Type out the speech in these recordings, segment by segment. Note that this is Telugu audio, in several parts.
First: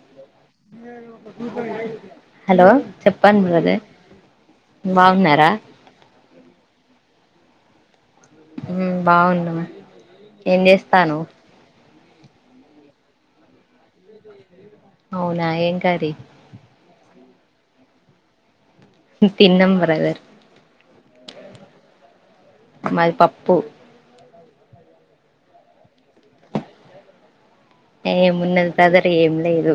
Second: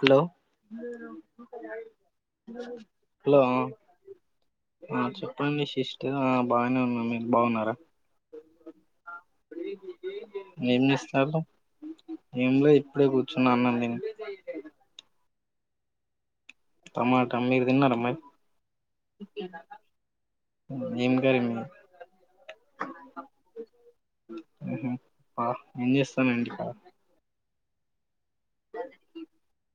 హలో హలో చెప్పండి హలో బ్రదర్ ఆ బాగున్నారా చెప్పడి సిస్ట ఆ బాగానే ఉన్నా మీరు బాగున్నారా బాగున్నామా ఏం చేస్తాను ఏంలో ఇప్పుడే కూర్చున్నా అన్నం నను అవునా ఏం కర్రీ టమాట అమ్ మీరుదిన్నారమ్మా తిన్నాం బ్రదర్ ఏం కర్రీ మీ మది పప్పు ఆహ ఏం చేస్తానండి ఇకా ఏమున్నది బ్రదర్ ఏం లేదు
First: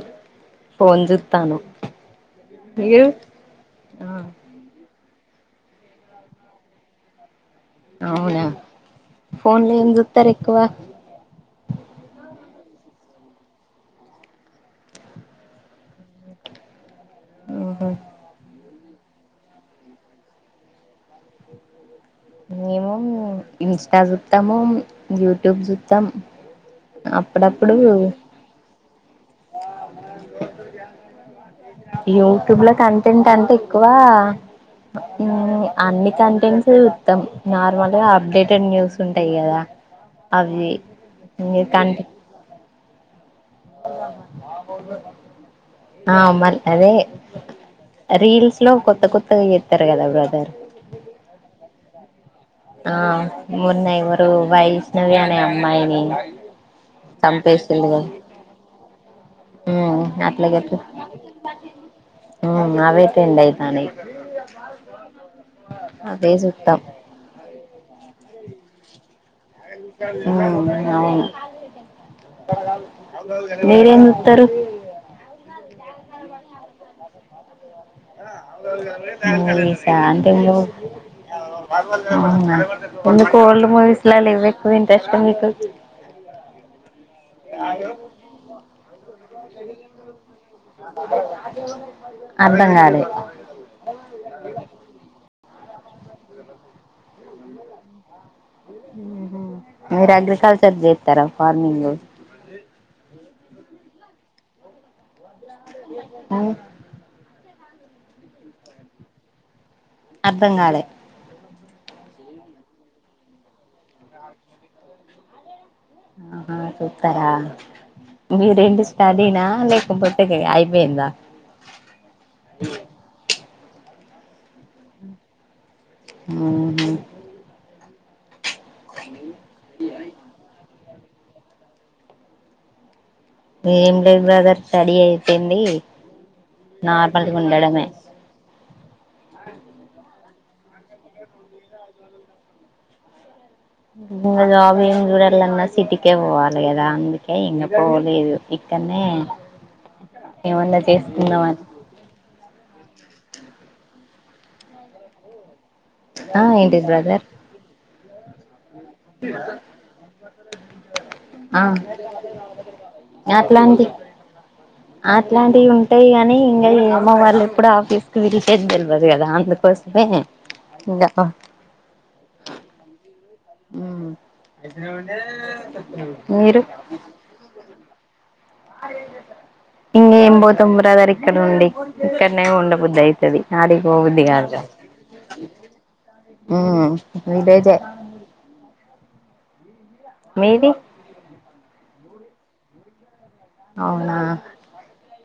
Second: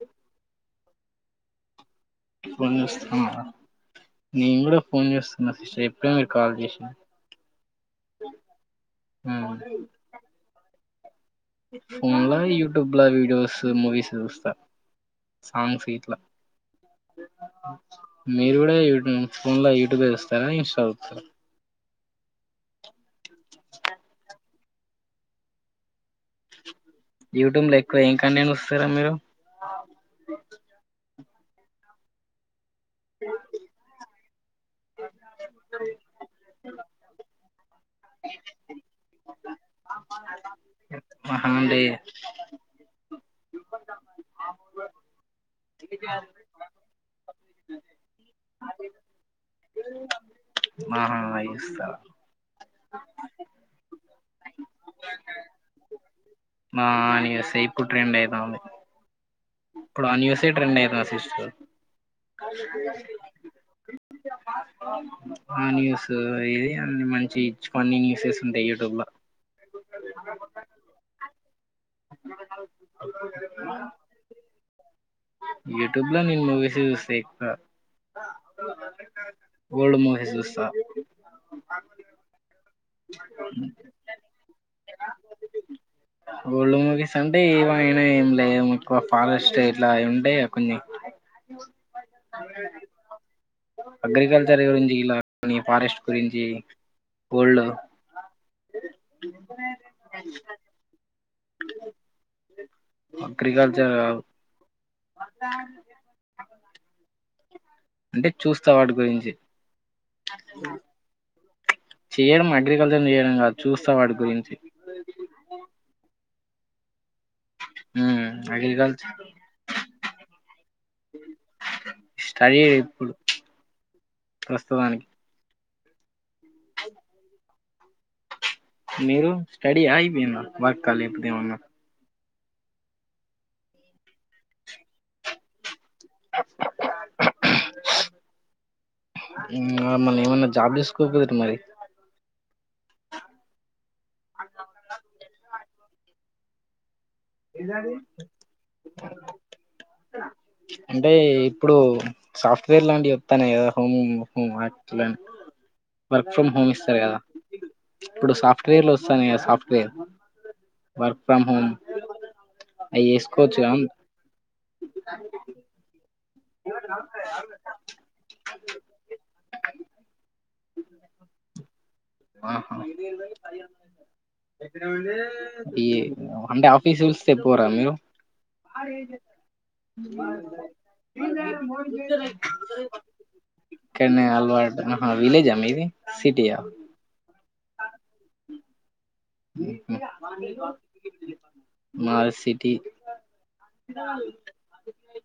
ఫోన్ చూస్తాను ఫోన్ చేస్తా ఆ నేను కూడా ఫోన్ చేస్తా సిస్టర్ ఎప్పుడేనా మీరు కాల్ చేసారు అవునా ఫోన్ లో ఎం చూతారు ఎక్కువ ఫోన్ లో యూట్యూబ్ లో వీడియోస్ మూవీస్ చూస్తా సాంగ్స్ గ్గిట్ల మ్మ్ మీరు కూడా ఫోన్ లో యూట్యూబ్ చూస్తారా ఇన్స్టా చూస్తార మము ఇన్స్టా చుతాము యూట్యూబ్ జుతాం యూట్యూబ్ లో ఎక్కువ ఏం కంటెంట్ వస్తారా మీరు యూట్యూబ్ లో కంటెంట్ అంటే ఎక్కువ అన్ని కంటె ఉత్తం నార్మల్గా అప్డేటెడ్ న్యూస్ ఉంటాయి కదా అవి మహాడి కంటే ఆ అమల్ అదే రీల్స్ లో కొత్త కొత్తగా చేస్తారు కదా బ్రదర్ ఆహా ఇస్త ఆ మన్నయి వైష్ణవిన అమ్మాయిని ఆనిసయి కుట్రంటయిద హ అట్లాగ సిస్టర్ నవైతేందయితన క ఉడి బా ఆ న్యూస్ ఇది అ మంచి కొన్ని న్యూసెస్ ఉంటాయి యూట్యూబ్ లో ఉ అవును వేరేన్తారు యూట్యూబ్ లో నిను మూవీస్ చూస్తాఇంకా [unintelligible] సా అంటే మూవీస్ చూస్తా అవునా ఓల్డ్ మూవీస్ లా లే ఇవ్వ ఎక్కువ ఇంట్రెస్ట్ మీకు. ఓల్డ్ మూవీ అంటే ఏమయినా ఏం లేక్కు ఫారెస్ట్ ఇట్లా ఉంటే కొన్నీ అర్ధం కాలే అగ్రికల్చర్ గురించి ఇలా ఫారెస్ట్ గురించి వరల్డ్ లో మీరు అగ్రికల్చర్ చేస్తారా ఫార్మింగ్ అగ్రికల్చర్ అవు అంటే చూస్తా వాటి గురించి. బంగాళ చేయడం అగ్రికల్చర్ చేయడం కాదు చూస్తా వాటి గురించి ఆహా చూస్తారా ఉమ్ మీరెంటి అగ్రికల్చర్ స్టడీనా లేకపోతే అయిపోయిందా స్టడీ ఇప్పుడు ప్రస్తుతానికి ఆ మీరు స్టడీ అయిపోయినా వర్క్ హా లేపోతే ఏమన్నా ఏం లేదు బ్రదర్ స్టడీ అయిపోంది ఇంకా మళ్ళీ ఏం జాబ్ చూస్కోపో మరి ఇంగ జాబ్ చూడలన్నా సిటీకి పోవాలి గద అందుకు కే ఇంగ పోలేదు ఇక్కనే అంటే ఇప్పుడు సాఫ్ట్వేర్ లాంటివి వస్తానాయి కదా హోమ్ క్ల వర్క్ ఆ ఫ్రమ్ హోమ్ ఏంటిది ఇస్తారు కదా బ్రదర్ ఇప్పుడు సాఫ్ట్వేర్ లో వస్తాన సాఫ్ట్వేర్ వర్క్ ఫ్రమ్ ఆ హోమ్ అవి చేసుకోవచ్చుగా అట్లాంటి అట్లాంటివి ఉంటాయి కా ఇంగ ఏమో వాళ్లు ఎప్పుడు ఆఫీస్ కి పిలిచేది తెలవదు కదా అందుకోసమే. ఇంకా ఆహా ఆ ఈ మీరు అంటే ఆఫీస్ పిలిస్తే పోరా మీరు అదే [inaudible] ఇంక ఏం పోతావు బ్రదర్ ఇక్కడ నుండి ఇక్కడనే ఉండబుద్ధి అవుతుది ఆడిగి పో బుద్ధి కాదు ఇగ. విలేజ్ హా మీది సిటీయా విలేజ్ ఏ మీది మాది సిటీ అవునా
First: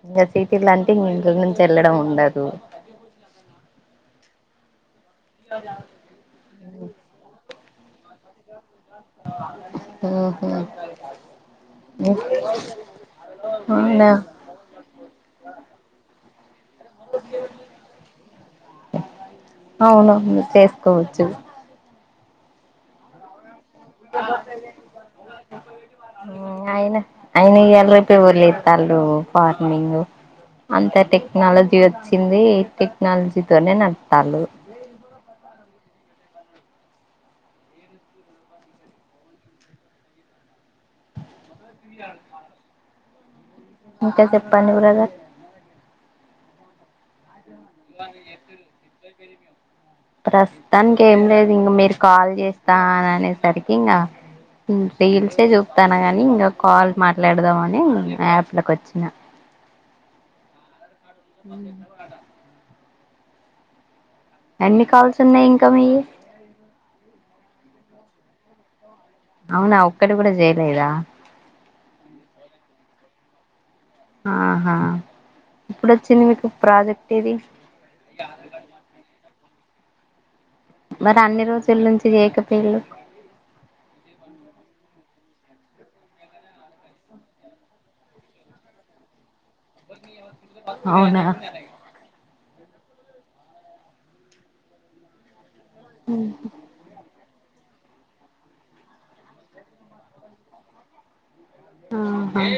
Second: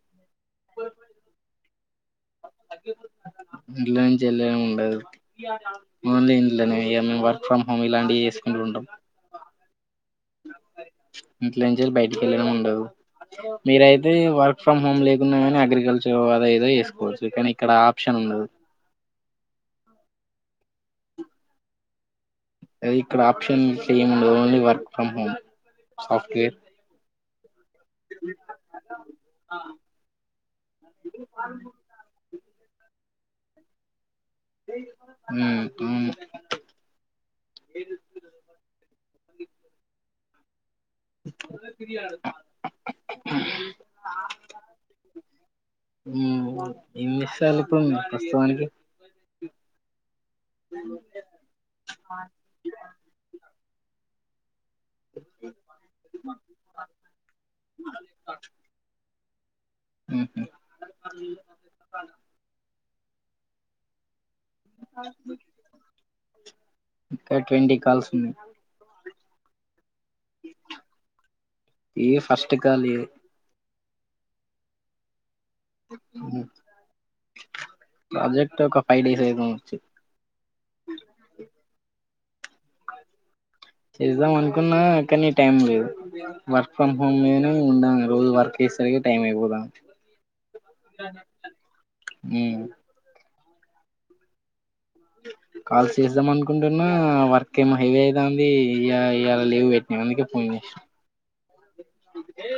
ఇంక సీటీ అంటే ఇంట్లో నుంచి వెళ్ళడం. డదు ఇంట్లో నుంచి వెళ్లడమే ఉండదు ఓన్లీ ఇంట్లోనే ఇగ ఫ్రమ్ హోమ్ ఇలాంటివి చేసుకుంట ఉంటాం. హుహు ఇంట్లో నుంచి బయటికి వెళ్ళడం ఉండదు అవునా మీరయితే వర్క్ ఫ్రమ్ హోమ్ లేకున్నా కాని అగ్రికల్చర్ [inaudible] ఏదో చేసుకోవచ్చు కానీ ఇక్కడ ఆప్షన్ ఉండదు. అవును చేసుకోవచ్చు ఇక్కడ ఆప్షన్స్ ఏం ఉండదు only work from home software. అయినా ఇయ్యాల రేపు ఎవరి చేతన్రు ఫార్మింగ్ అంత టెక్నాలజీ వచ్చింది టెక్నాలజీతోనే నడుస్తూ హమ్ అవును [inaudible] మనకి ఫ్రీ కాదు. ఇంకా చెప్పండి బ్రదర్. ఉమ్ ఎన్ని సార్లిప్పుమ్ ప్రస్తవానికి. ప్రస్తుతానికి ఏం లేదు ఇంక మీరు కాల్ చేస్తా అని అనేసరికి ఇంకా. ఉ రీల్సే చూస్తాన్న గాని ఇంకా కాల్ మాట్లాడదము అని యాప్ లోకి వచ్చిన. మ్ నికు ఆధార్ కార్డు ఉందా సప్లై చేసినపుడు రాదా. ఎన్ని కాల్స్ ఉన్నాయి ఇంకా మీయి. ఇంకా ట్వంటీ కాల్స్ ఉన్నాయి. అవునా ఒక్కటి కూడా చేయలేదా. ఇది ఫస్ట్ కాల్ ఇది ఆహా ఇప్పుడు వచ్చింది ఓహు మీకు ప్రాజెక్ట్ ఇది ప్రజెక్ట్ ఒక ఫైవ్ డేస్ అయితాంది వచ్చి. మరి అన్ని రోజుల నుంచి చేయక పోయిల్లు. చేస్ద్దాం అనుకున్నా కానీ టైం లేదు వర్క్ ఫ్రమ్ హోమ్ మీదనే ఉన్నాం రోజు వర్క్ చేసేసరికి టైం అయిపోతాంది. అవునా. మ్మ్మ్మ్ కాల్స్ చేద్దాం అనుకుంటున్నా వర్క్, వర్క్ ఏమో హై అయితాంది ఇగ ఇవాల లీవ్ పెట్టినా అందుకే ఫోన్ చేసిన. ఏ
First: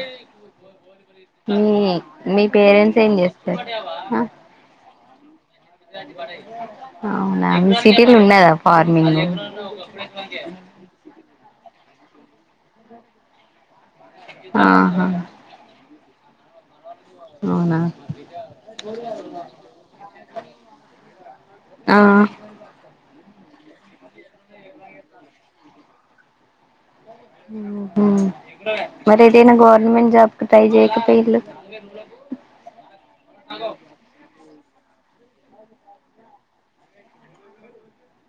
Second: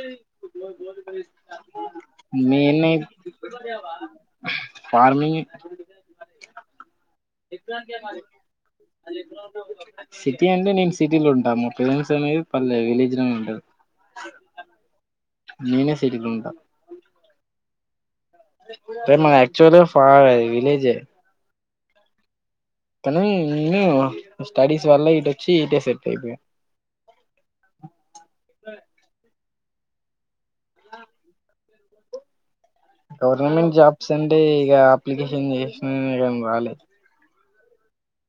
మ్ మీ పేరెంట్స్ మెయిన్ ఏం చేస్తారు. ఫార్మింగ్. ఇవి దంచి పడేయ్. సిటీ అండీ, నేను సిటీలో ఉంటాము. ప్రీ వెన్యూస్ అనేది పర్లేదు విలేజ్ లోను ఉంటారు. ఆహా తెలీకుండా అవునా రేయ్ మాది ఆక్చువల్గా ఫ విలేజే. ఆ కాని నేను నా స్టడీస్ వళ్ల ఇట్ వచ్చి ఇటే సెట్ అయిపోయిన. మ్ హు మరి ఎదైనా గవ గవర్నమెంట్ జాబ్కి ట్రై చేయొచ్చు కదా వీళ్ళు. గవర్నమెంట్ జాబ్స్ అంటే ఇక అప్లికేషన్ చేసిన కాని రాలే.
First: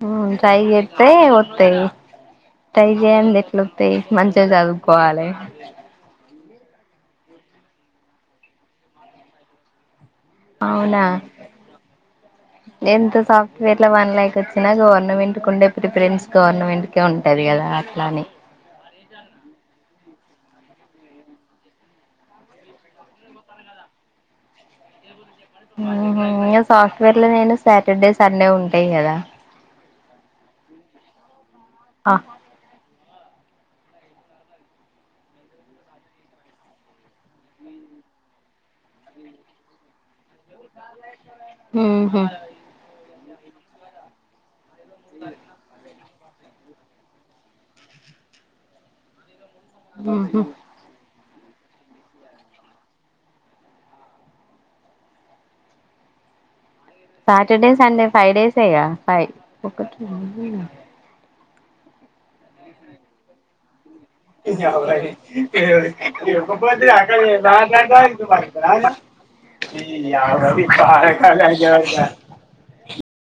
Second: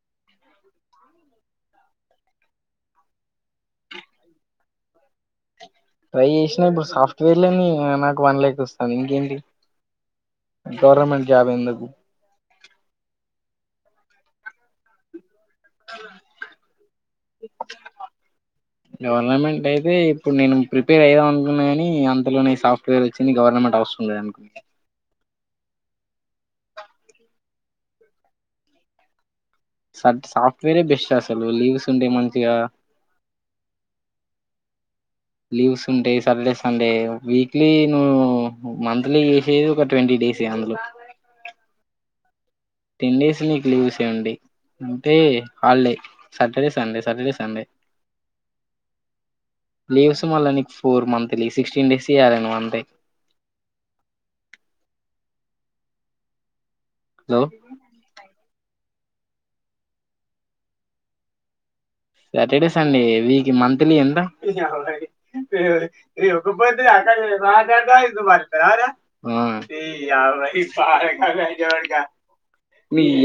మ్ ట్రై చేస్తే వత్తాయి. ట్రై చేయంది ఎట్ల వత్తయి మంచిగ చదువుకోవాలె. ట్రై చేసిన ఇప్పుడు సాఫ్ట్వేర్లోనే నాకు వన్ లాక్ వస్థంది ఇంకేంటి. అవునా గవర్నమెంట్ జాబ్ ఎందుకు ఎంత సాఫ్ట్ సాఫ్ట్వేర్ల వన్ ల్యాక్ వచ్చినా గవర్నమెంట్. కుండే ప్రిఫెరెన్సు గవర్నమెంట్కే ఉంటది కదా అట్లాని. అప్పుడు నేను ప్రిపేర్ అయిదాం అనుకున్నా కాని అంతలోనే సాఫ్ట్వేర్ వచ్చింది గవర్నమెంట్ అవసరం లేదు అం మ్ హు ఇగ సాఫ్ట్వేర్ లో నైనా సాటర్డే, సండే ఉంటాయి కదా. స సాఫ్ట్వేరే బెస్ట్ అసలు లీవ్స్ ఉంటాయి ఆ మంచిగా. [unintelligible] లీవ్స్ ఉంటాయి సాటర్డే, సండే వీక్లీ నువ్వు మంత్లీ చేసేది ఒక ట్వంటీ డేస్. అందులో మ్ హు టెన్ డేస్ నీకు లీవ్సె ఉండీ అంటే holiday. Saturday, Sunday. Saturday, Sunday. Leaves ఉహు మళ్ళా నీకు ఫోర్ మంత్. సిక్స్టీన్ డేస్ యి రాయాలి నువ్ అంతే. హలో సాటర్డే, సండే ఫైడేస్ ఆ గా ఫై సటర్డే సండే వీక్ మంత్ మీ ఎంత రెండు ఆ